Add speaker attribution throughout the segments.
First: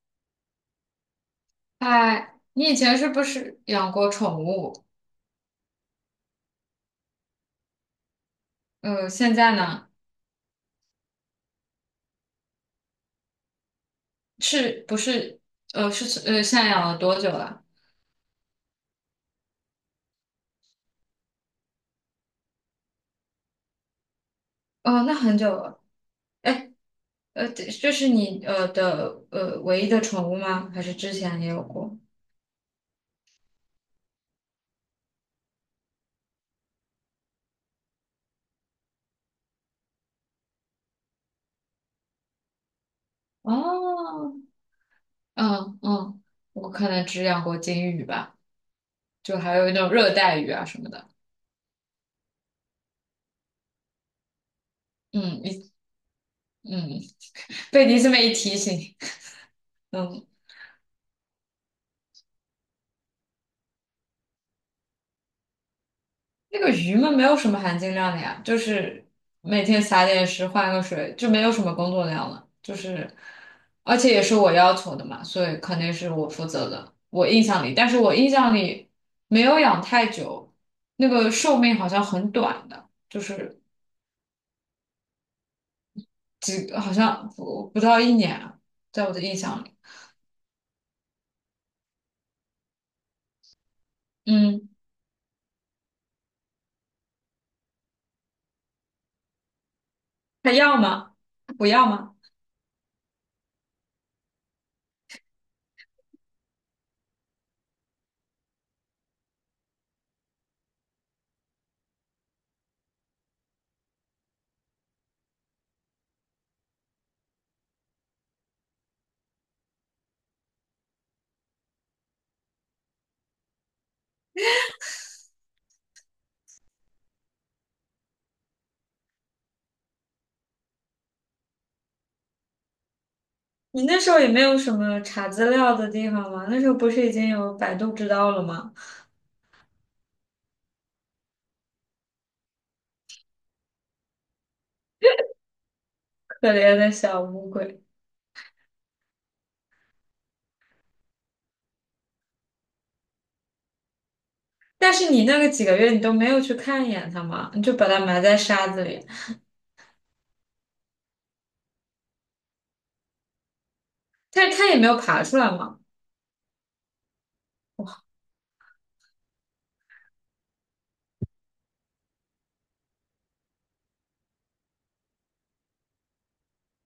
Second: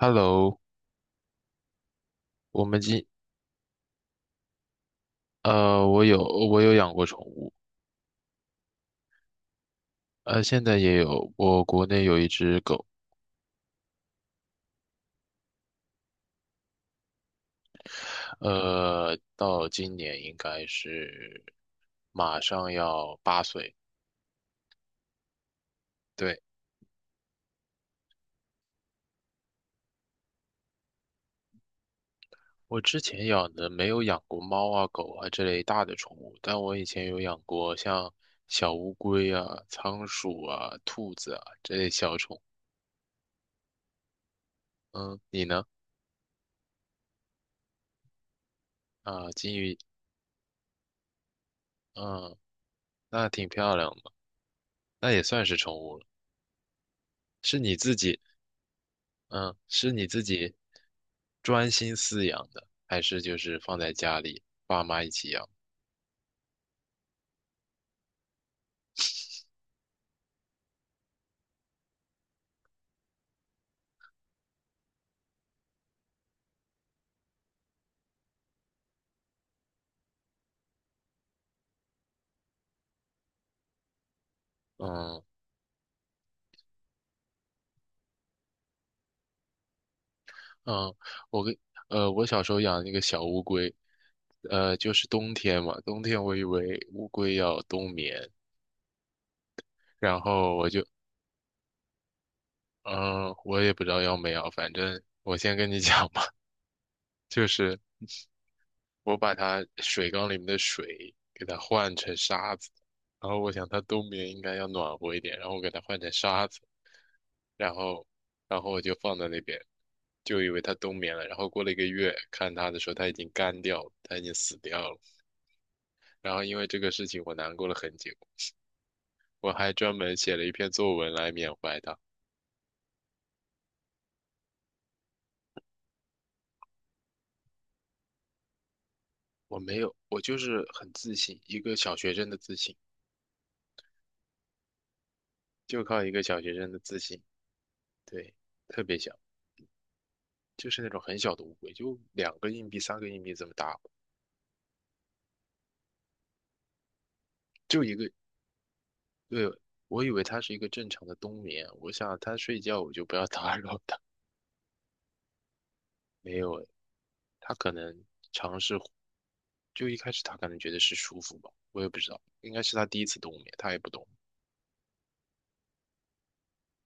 Speaker 1: Hello，
Speaker 2: 哎，
Speaker 1: 我
Speaker 2: 你以
Speaker 1: 们
Speaker 2: 前
Speaker 1: 今
Speaker 2: 是不是养过宠物？
Speaker 1: 我有养过宠物，
Speaker 2: 现在呢？
Speaker 1: 现在也有，我国内有一只狗，
Speaker 2: 是不是？现在养了多久了？
Speaker 1: 到今年应该是马上要8岁。
Speaker 2: 哦，那很久了。
Speaker 1: 对，
Speaker 2: 哎，这是你的唯一的宠物吗？还是之前也有过？
Speaker 1: 我之前养的没有养过猫啊、狗啊这类大的宠物，但我以前有养过像小乌龟啊、仓鼠啊、兔子啊这类小宠物。
Speaker 2: 哦，
Speaker 1: 嗯，你呢？
Speaker 2: 嗯嗯，我可能只养过金鱼吧，
Speaker 1: 啊，
Speaker 2: 就
Speaker 1: 金
Speaker 2: 还有那
Speaker 1: 鱼，
Speaker 2: 种热带鱼啊什么的。
Speaker 1: 嗯，那挺漂亮的，那也
Speaker 2: 嗯，
Speaker 1: 算是
Speaker 2: 一
Speaker 1: 宠物了，
Speaker 2: 嗯，
Speaker 1: 是你
Speaker 2: 被
Speaker 1: 自
Speaker 2: 你这么
Speaker 1: 己。
Speaker 2: 一提醒，
Speaker 1: 嗯，是你自
Speaker 2: 嗯。
Speaker 1: 己专心饲养的，还是就是放在家里爸妈一起养？
Speaker 2: 那个鱼嘛，没有什么含金量的呀，就是每天撒点食，换个水，就没有什么工作量了。就是，而且也是我要求的嘛，所以肯定是我负责的。我印象里，但是我印象里没有养太久，那个寿命好像很短的，就是
Speaker 1: 嗯
Speaker 2: 好像不到一年啊，在我的印象里。
Speaker 1: 嗯，我跟我小时候养那个小乌龟，
Speaker 2: 嗯，
Speaker 1: 就是冬天嘛，冬天我以为乌龟要冬眠，然
Speaker 2: 还
Speaker 1: 后我
Speaker 2: 要
Speaker 1: 就
Speaker 2: 吗？不要吗？
Speaker 1: 嗯，我也不知道要没有，反正我先跟你讲吧，就是我把它水缸里面的水给它换成沙子，然后我想它冬眠应该要暖和一点，然后我给它换成沙子，然后然后我就放在那边，就以为它冬眠了。然后过了一个月，看它的时候，它已经干掉了，它已经死掉了。然后因为这个事情，我难过了很久，我还专门写了一篇作文来缅怀它。
Speaker 2: 你那时候也没有什么查资料的地方吗？那时候不是已经有百度知道了吗？
Speaker 1: 我没有，我就是很自信，一个小学生的自信，就靠一个小
Speaker 2: 可
Speaker 1: 学生
Speaker 2: 怜
Speaker 1: 的
Speaker 2: 的
Speaker 1: 自
Speaker 2: 小
Speaker 1: 信，
Speaker 2: 乌龟。
Speaker 1: 对，特别小。就是那种很小的乌龟，就两个硬币、三个硬币这么大，
Speaker 2: 但是你那个几个月你都没有去看一眼它嘛，你就
Speaker 1: 就
Speaker 2: 把
Speaker 1: 一
Speaker 2: 它
Speaker 1: 个。
Speaker 2: 埋在沙子里，
Speaker 1: 对，我以为它是一个正常的冬眠，我想它睡觉我就不要打扰它，
Speaker 2: 但是它也没有爬出来嘛。
Speaker 1: 因为它可能就一开始它可能觉得是舒服吧，我也不知道，应该是它第一次冬眠，它也不懂，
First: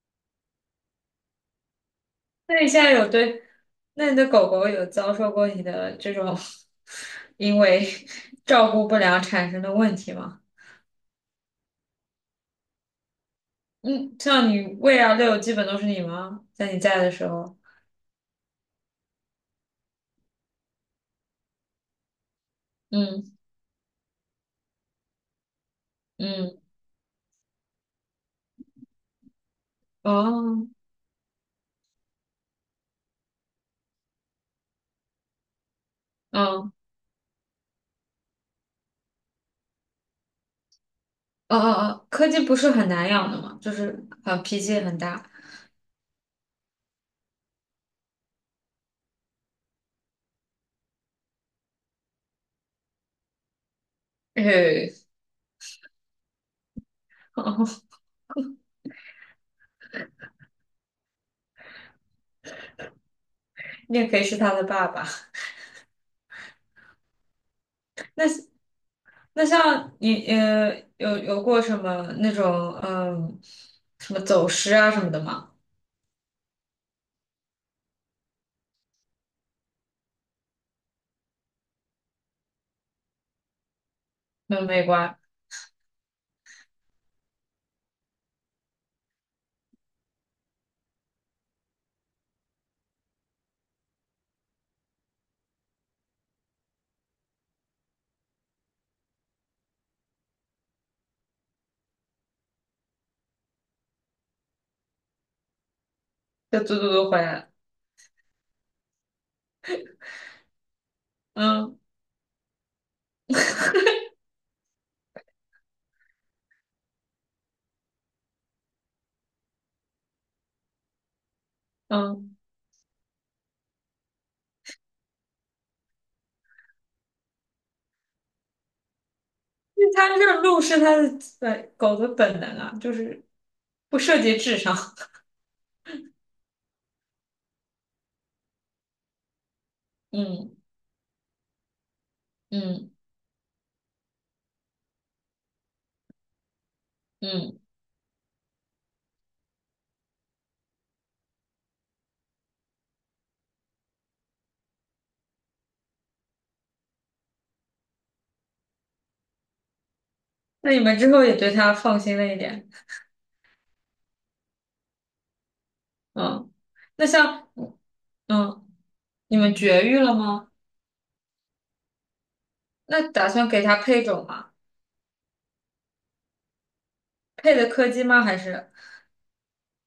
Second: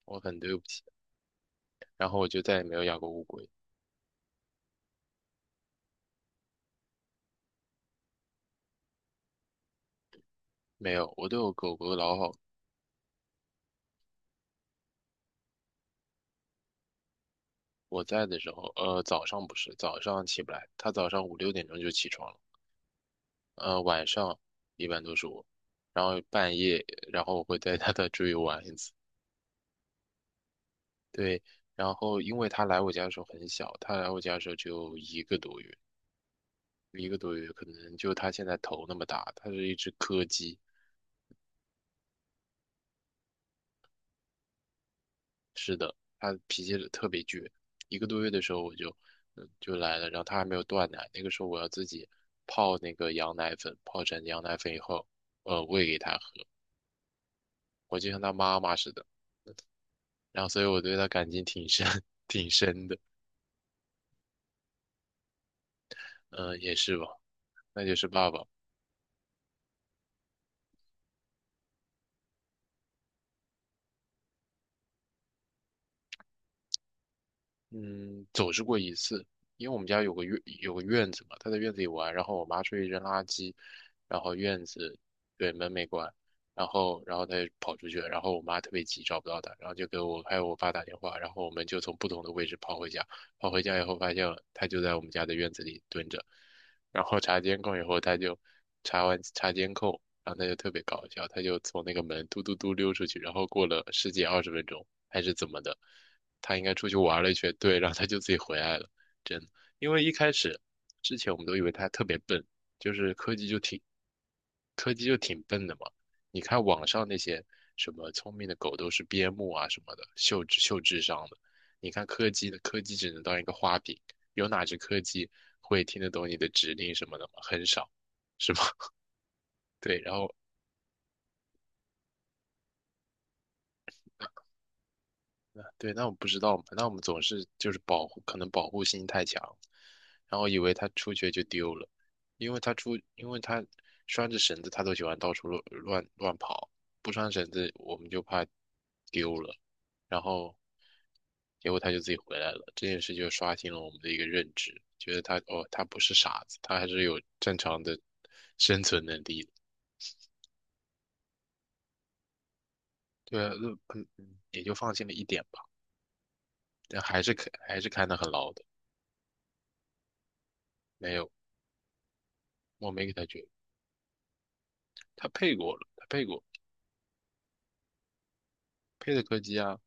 Speaker 1: 我很对不起。然后我就再
Speaker 2: 那
Speaker 1: 也
Speaker 2: 你
Speaker 1: 没有
Speaker 2: 现在
Speaker 1: 养过
Speaker 2: 有
Speaker 1: 乌
Speaker 2: 对，
Speaker 1: 龟，
Speaker 2: 那你的狗狗有遭受过你的这种因为照顾不良产生的问题吗？
Speaker 1: 没有，我对我狗狗老好。
Speaker 2: 嗯，像你喂啊遛，基本都是你吗？在你在的时候，
Speaker 1: 我在的时候，早上起不来，它早上五六点钟就起床了。
Speaker 2: 嗯
Speaker 1: 晚上一般都是我，然后半
Speaker 2: 嗯，
Speaker 1: 夜，然后我会带它再出去玩一次。
Speaker 2: 哦，
Speaker 1: 对，然后因为它来我家的时候很小，它来我家的时候只有一个多月，
Speaker 2: 嗯
Speaker 1: 一个多月可能就它现在头那么大，它是一只柯基，
Speaker 2: 哦哦哦，柯基不是很难养的吗？就是很脾气也很大，
Speaker 1: 它脾气特别倔。一个多月的时候我就，嗯就来了，然后它还没有断奶，那个时候我要自己泡那个羊奶粉，泡成羊奶粉以
Speaker 2: 嘿，
Speaker 1: 后，喂给它喝，
Speaker 2: 哦，
Speaker 1: 我就像它妈妈似的，然后所以我对它感情挺深，挺深的。
Speaker 2: 你也可以是它的爸爸。
Speaker 1: 嗯，也是吧，那就是爸爸。
Speaker 2: 那像你有过什么那种嗯，什么走失啊什么的吗？
Speaker 1: 嗯，走失过一次，因为我们家有个院子嘛，他在院子里玩，然后我妈出去扔垃圾，然后
Speaker 2: 那
Speaker 1: 院
Speaker 2: 有没
Speaker 1: 子
Speaker 2: 关，
Speaker 1: 对门没关，然后他就跑出去了，然后我妈特别急找不到他，然后就给我还有我爸打电话，然后我们就从不同的位置跑回家，跑回家以后发现他就在我们家的院子里蹲着，然后查监控以后查完查监控，然后他就特别搞笑，他就从那个门嘟嘟嘟溜出去，然后过了十几二十分钟还是怎么的。他
Speaker 2: 就
Speaker 1: 应该
Speaker 2: 嘟
Speaker 1: 出
Speaker 2: 嘟
Speaker 1: 去
Speaker 2: 嘟回
Speaker 1: 玩了
Speaker 2: 来
Speaker 1: 一
Speaker 2: 了。
Speaker 1: 圈，对，然后他就自己回来了，真的。因为一开始之前我们都以为
Speaker 2: 嗯
Speaker 1: 他特别笨，就是柯基就挺笨的嘛。你看网上那些什么聪明的狗都是边牧啊什么的，秀智秀智商的。你看柯
Speaker 2: 嗯，
Speaker 1: 基的柯基只能当一个花瓶，有哪只柯基会听得懂你的指令什么的吗？很少，是吧？
Speaker 2: 因为
Speaker 1: 对，
Speaker 2: 它这个路是它的本狗的本能啊，就是不涉及智商。
Speaker 1: 那我不知道嘛，那我们总是就是保护，可能保护心太强，然后
Speaker 2: 嗯
Speaker 1: 以为他出去就丢了，
Speaker 2: 嗯
Speaker 1: 因为他拴着绳子，他都喜欢到处乱跑，不拴绳
Speaker 2: 嗯，
Speaker 1: 子我们就怕丢了，然后结果他就自己回来了，这件事就刷新了我们的一个认知，觉得他哦，他不是傻子，他还是有正常的生存能力的，
Speaker 2: 那你们之后也对它放心了一点。
Speaker 1: 对啊，那嗯嗯，也就放心了一点吧，
Speaker 2: 嗯，
Speaker 1: 但
Speaker 2: 那
Speaker 1: 还是看
Speaker 2: 像
Speaker 1: 还是看得很牢的，
Speaker 2: 嗯，你们绝育了吗？
Speaker 1: 没有，我
Speaker 2: 那
Speaker 1: 没给它
Speaker 2: 打
Speaker 1: 卷。
Speaker 2: 算给它配种吗？
Speaker 1: 他配过了，他配过，
Speaker 2: 配的柯基吗？还是？
Speaker 1: 配的柯基啊，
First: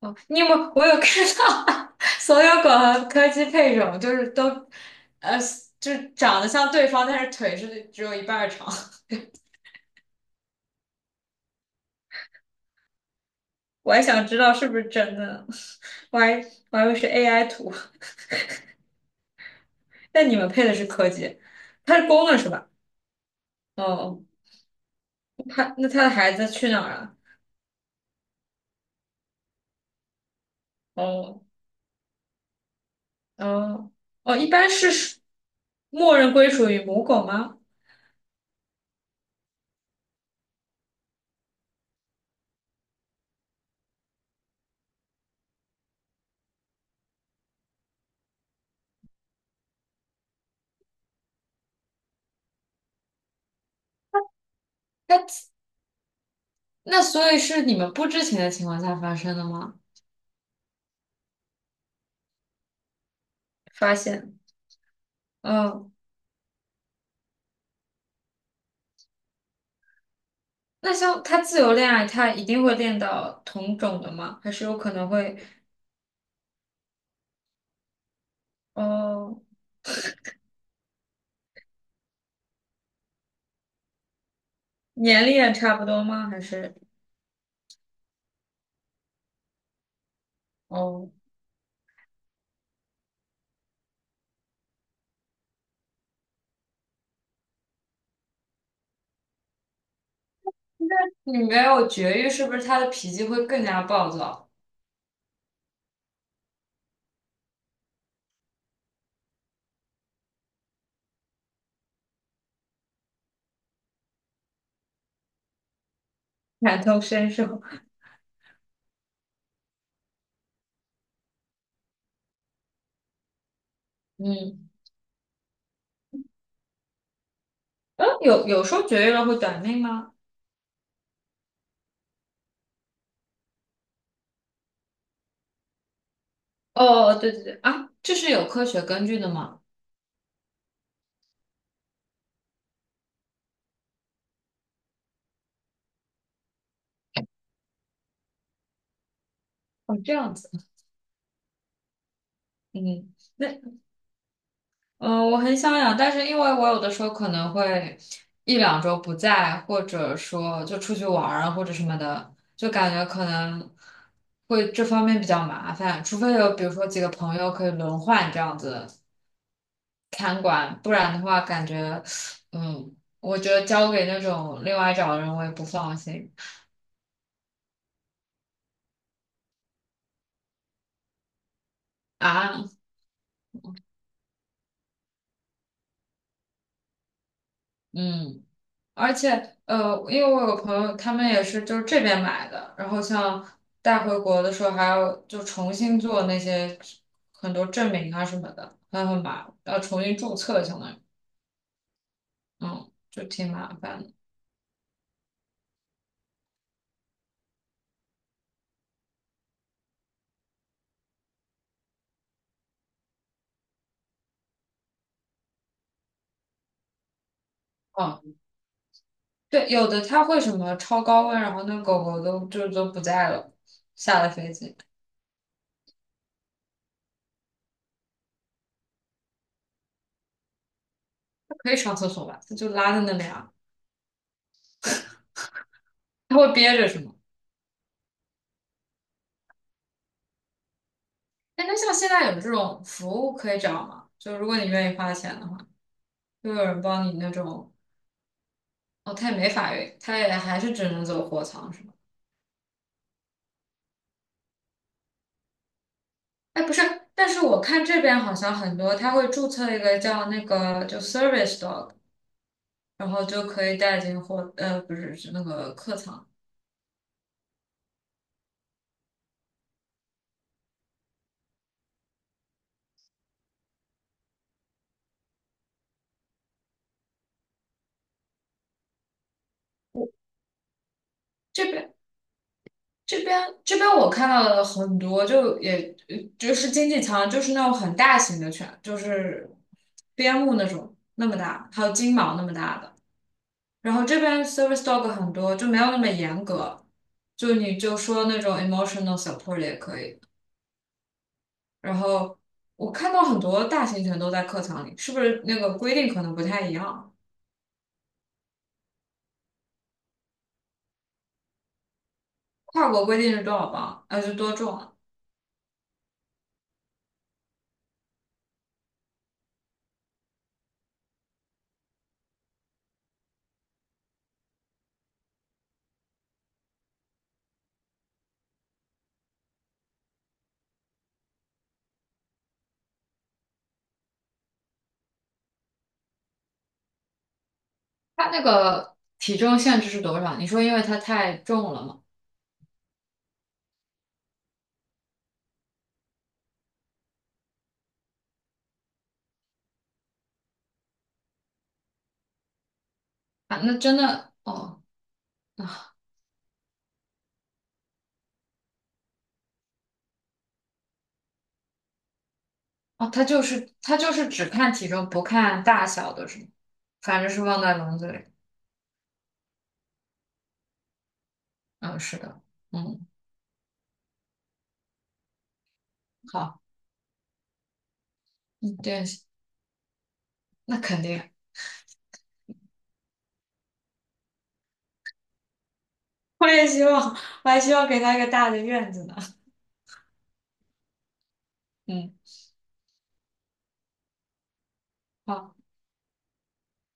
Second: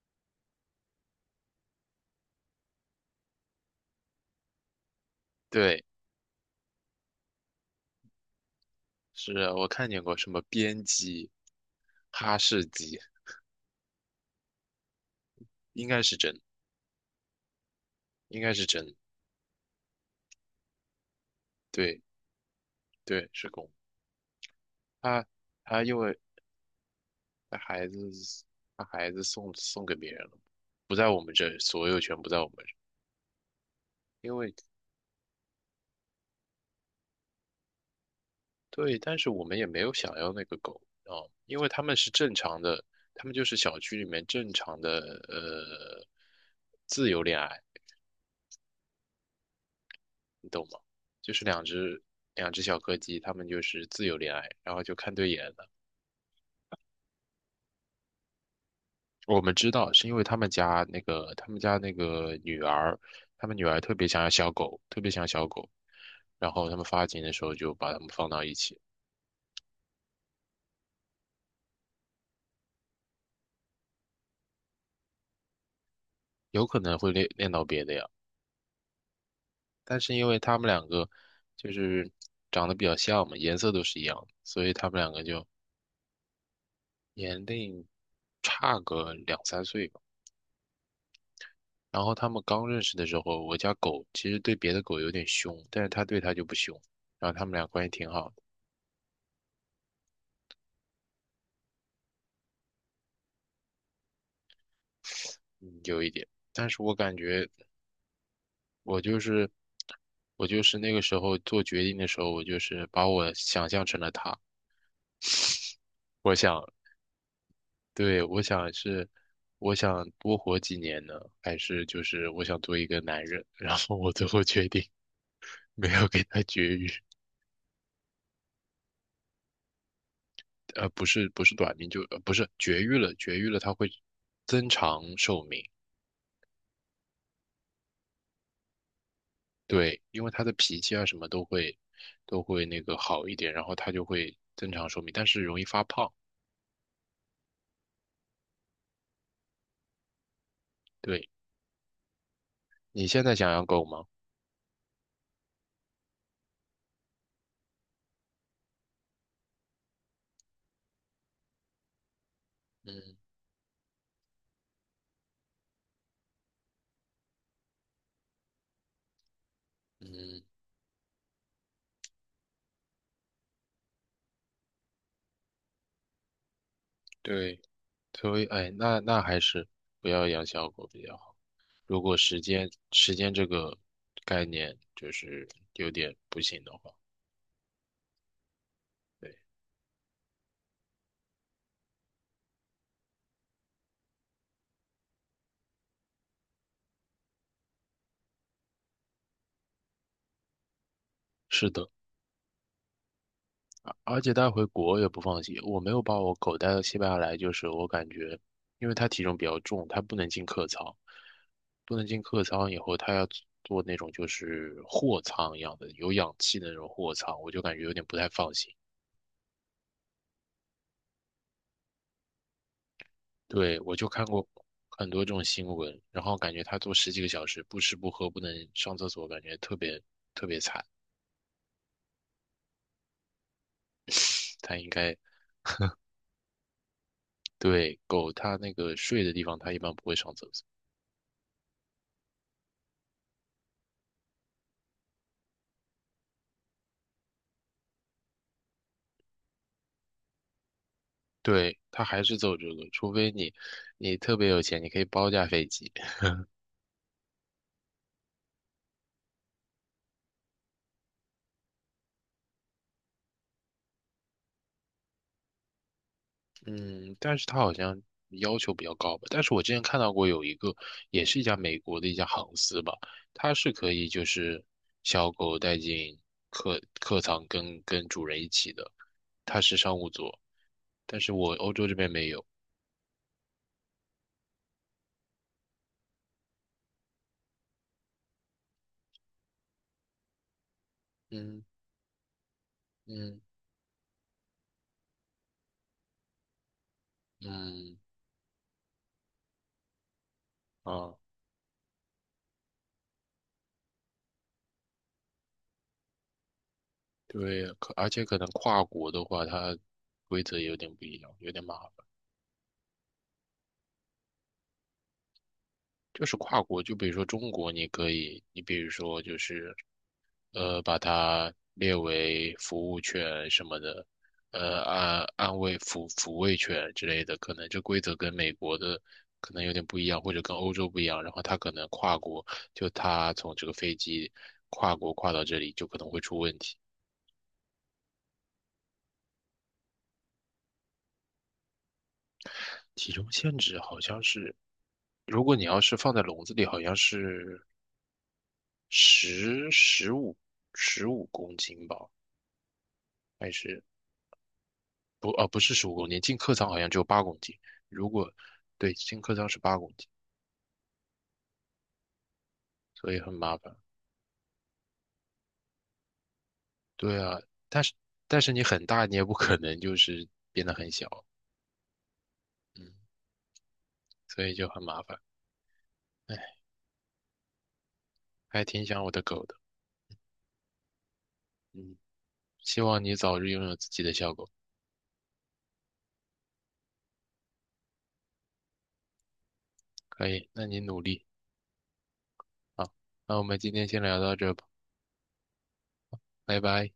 Speaker 2: 哦，你有没有？我有看到 所有狗和柯基配种，就是都，呃，
Speaker 1: 对，
Speaker 2: 就是长得像对方，但是腿是只有一半儿长。
Speaker 1: 是啊我看见过什么边鸡、哈士奇，
Speaker 2: 我还想知道是不是真的呢
Speaker 1: 应该 是
Speaker 2: 我还
Speaker 1: 真，
Speaker 2: 我还以为是 AI 图。
Speaker 1: 应该是真，
Speaker 2: 但你们配的是柯基，
Speaker 1: 对
Speaker 2: 它是公的是吧？
Speaker 1: 对，是公，
Speaker 2: 哦，
Speaker 1: 他
Speaker 2: 它
Speaker 1: 他
Speaker 2: 那
Speaker 1: 因
Speaker 2: 它的
Speaker 1: 为
Speaker 2: 孩子去哪儿了？
Speaker 1: 他孩子把孩子送给别人了，不在我们
Speaker 2: 哦
Speaker 1: 这，所有权不在我们这，
Speaker 2: 哦
Speaker 1: 因
Speaker 2: 哦，一
Speaker 1: 为
Speaker 2: 般是默认归属于母狗吗？
Speaker 1: 对，但是我们也没有想要那个狗啊，因为他们是正常的，他们就是小区里面正常的呃自由恋爱。你懂吗？就是两只小柯基，它们就是自由恋爱，然后就看对眼
Speaker 2: 那
Speaker 1: 了。
Speaker 2: 那所以是你们不知情的情况下发生
Speaker 1: 我
Speaker 2: 的
Speaker 1: 们知
Speaker 2: 吗？
Speaker 1: 道是因为他们家那个女儿，他们女儿特
Speaker 2: 发
Speaker 1: 别想要
Speaker 2: 现，
Speaker 1: 小狗，特别想要小狗，
Speaker 2: 嗯。
Speaker 1: 然后他们发情的时候就把它们放到一起，
Speaker 2: 那像他自由恋爱，他一定会恋到同种的吗？还是有可能会，
Speaker 1: 有可能会恋到别的呀。
Speaker 2: 哦，
Speaker 1: 但是因为他们两个就是长得比较像嘛，颜色都是一样的所以他们两个
Speaker 2: 年龄
Speaker 1: 就
Speaker 2: 也差不多吗？还是
Speaker 1: 年龄差个2、3岁吧。
Speaker 2: 哦，
Speaker 1: 然后他们刚认识的时候，我家狗其实对别的狗有点凶，但是它对它就不凶。然后他们俩关系挺好的，
Speaker 2: 你没有绝育，是不是他的脾气会更加暴躁？
Speaker 1: 嗯，有一点。但是我感觉我就是我就是那个时候做决定的时候，我就是把我想象成了它。我想，
Speaker 2: 感同身受？
Speaker 1: 对，我想是我想多活几年呢，还是就是我想做一个男人？然后我最后决
Speaker 2: 嗯，
Speaker 1: 定没有给它绝育，
Speaker 2: 有说绝育了会短命吗？
Speaker 1: 不是不是短命，就不是绝育了，绝育了它会增长寿命。
Speaker 2: 哦，对对对，啊，这是有科学根据的吗？
Speaker 1: 对，因为他的脾气啊什么都会那个好一点，然后他就会增长寿命，但是容易发胖。
Speaker 2: 哦，这样子，
Speaker 1: 对，你
Speaker 2: 嗯，
Speaker 1: 现在
Speaker 2: 那
Speaker 1: 想养狗吗？
Speaker 2: 嗯，我很想养，但是因为我有的时候可能会一两周不在，或者说就出去玩儿啊，或者什么的，就感觉
Speaker 1: 嗯
Speaker 2: 可能会这方面比较麻烦，除非有比如说几个朋友可以轮换这样子
Speaker 1: 嗯，
Speaker 2: 看管，不然的话感觉，嗯，我觉得交给那种另外找的人我也不放心
Speaker 1: 对，所以哎，那还是不要养小狗比较好。如果时
Speaker 2: 啊，
Speaker 1: 间时间这个概念就是有点不行的话，
Speaker 2: 嗯。而
Speaker 1: 对，
Speaker 2: 且，因为我有个朋友，他们也是就是这边买的，然后像带回国的时候还要就重新做那些很多证明啊什么的，还很麻烦，要重新注册，相当于，
Speaker 1: 是的。
Speaker 2: 嗯，就挺麻烦的。
Speaker 1: 而且带回国也不放心，我没有把我狗带到西班牙来，就是我感觉，因为它体重比较重，它不能进客舱，不能进客舱以后，它要坐那种就是货舱一样的，有氧气的那种货舱，我就感觉有点不
Speaker 2: 哦，
Speaker 1: 太放心。
Speaker 2: 对，有的它会什么超高温，然后那狗狗都就都不在了，
Speaker 1: 对，我就
Speaker 2: 下
Speaker 1: 看
Speaker 2: 了
Speaker 1: 过
Speaker 2: 飞机，
Speaker 1: 很多这种新闻，然后感觉它坐十几个小时，不吃不喝，不能上厕所，感觉特别
Speaker 2: 它可以上厕所吧？它就拉在那里啊，
Speaker 1: 它应该，
Speaker 2: 它会憋着是吗？
Speaker 1: 对，狗它那个睡的地方，它一般不会上厕所。
Speaker 2: 哎，那像现在有这种服务可以找吗？就如果你愿意花钱的话，就有人帮你那种。哦，他也没法运，他也还是只能走货仓
Speaker 1: 对，
Speaker 2: 是吗？
Speaker 1: 他还是走这个，除非你特别有钱，你可以包架飞机。
Speaker 2: 哎，不是，但是我看这边好像很多，他会注册一个叫那个就 service dog，然后就可以带进货，呃，不是是那个客仓。
Speaker 1: 嗯，但是他好像要求比较高吧。但是我之前看到过有一个，也是一家美国的一家航司吧，它是可以就是小狗带进客舱跟主人一起的，它是商务座，但是我
Speaker 2: 这
Speaker 1: 欧洲
Speaker 2: 边
Speaker 1: 这边没有。
Speaker 2: 这边我看到的很多，就也呃就是经济舱，就是那种很大型的犬，就是边牧那种那么
Speaker 1: 嗯
Speaker 2: 大，还有金毛那么大的。
Speaker 1: 嗯
Speaker 2: 然后这边 service dog 很多，就没有那么严格，就你就
Speaker 1: 嗯
Speaker 2: 说那种 emotional support 也可以。
Speaker 1: 啊，
Speaker 2: 然后我看到很多大型犬都在客舱里，是不是那个规定可能不太一样？
Speaker 1: 对，而且可能跨国的话，它规则有点不一样，有点麻烦。
Speaker 2: 跨国规定是多少磅？呃，是多重啊？
Speaker 1: 就是跨国，就比如说中国，你可以，你比如说就是把它列为服务犬什么的，安安慰抚抚慰犬之类的，可能这规则跟美国的可能有点不一样，或者跟欧洲不一样，然后它可能跨国，就它从这个飞机跨国跨到这里，就可能会出问题。
Speaker 2: 它那个体重限制是多少？你说因为它太重了吗？
Speaker 1: 体重限制好像是，如果你要是放在笼子里，好像是十十五十五公斤吧。还
Speaker 2: 啊，那
Speaker 1: 是
Speaker 2: 真的哦
Speaker 1: 不，不是十五公斤，进客舱好像只有八公斤。如果对，进客舱是八公斤，
Speaker 2: 哦，
Speaker 1: 所以
Speaker 2: 它
Speaker 1: 很
Speaker 2: 就
Speaker 1: 麻
Speaker 2: 是
Speaker 1: 烦。
Speaker 2: 它就是只看体重不看大小的是吗？
Speaker 1: 对
Speaker 2: 反正
Speaker 1: 啊，
Speaker 2: 是放在
Speaker 1: 但是
Speaker 2: 笼子里。
Speaker 1: 但是你很大，你也不可能就是变得很小，
Speaker 2: 嗯，是的，
Speaker 1: 嗯，
Speaker 2: 嗯，
Speaker 1: 所以就很麻烦。哎，
Speaker 2: 好，
Speaker 1: 还
Speaker 2: 嗯，
Speaker 1: 挺想
Speaker 2: 对，
Speaker 1: 我的狗的，
Speaker 2: 那肯定，
Speaker 1: 嗯，希望你早日拥有自己的小狗。
Speaker 2: 我也希望，我还希望给他一个大的院子呢。
Speaker 1: 可以，那你努力
Speaker 2: 嗯。
Speaker 1: 啊。那我们今天先聊到这吧，
Speaker 2: 好。
Speaker 1: 拜拜。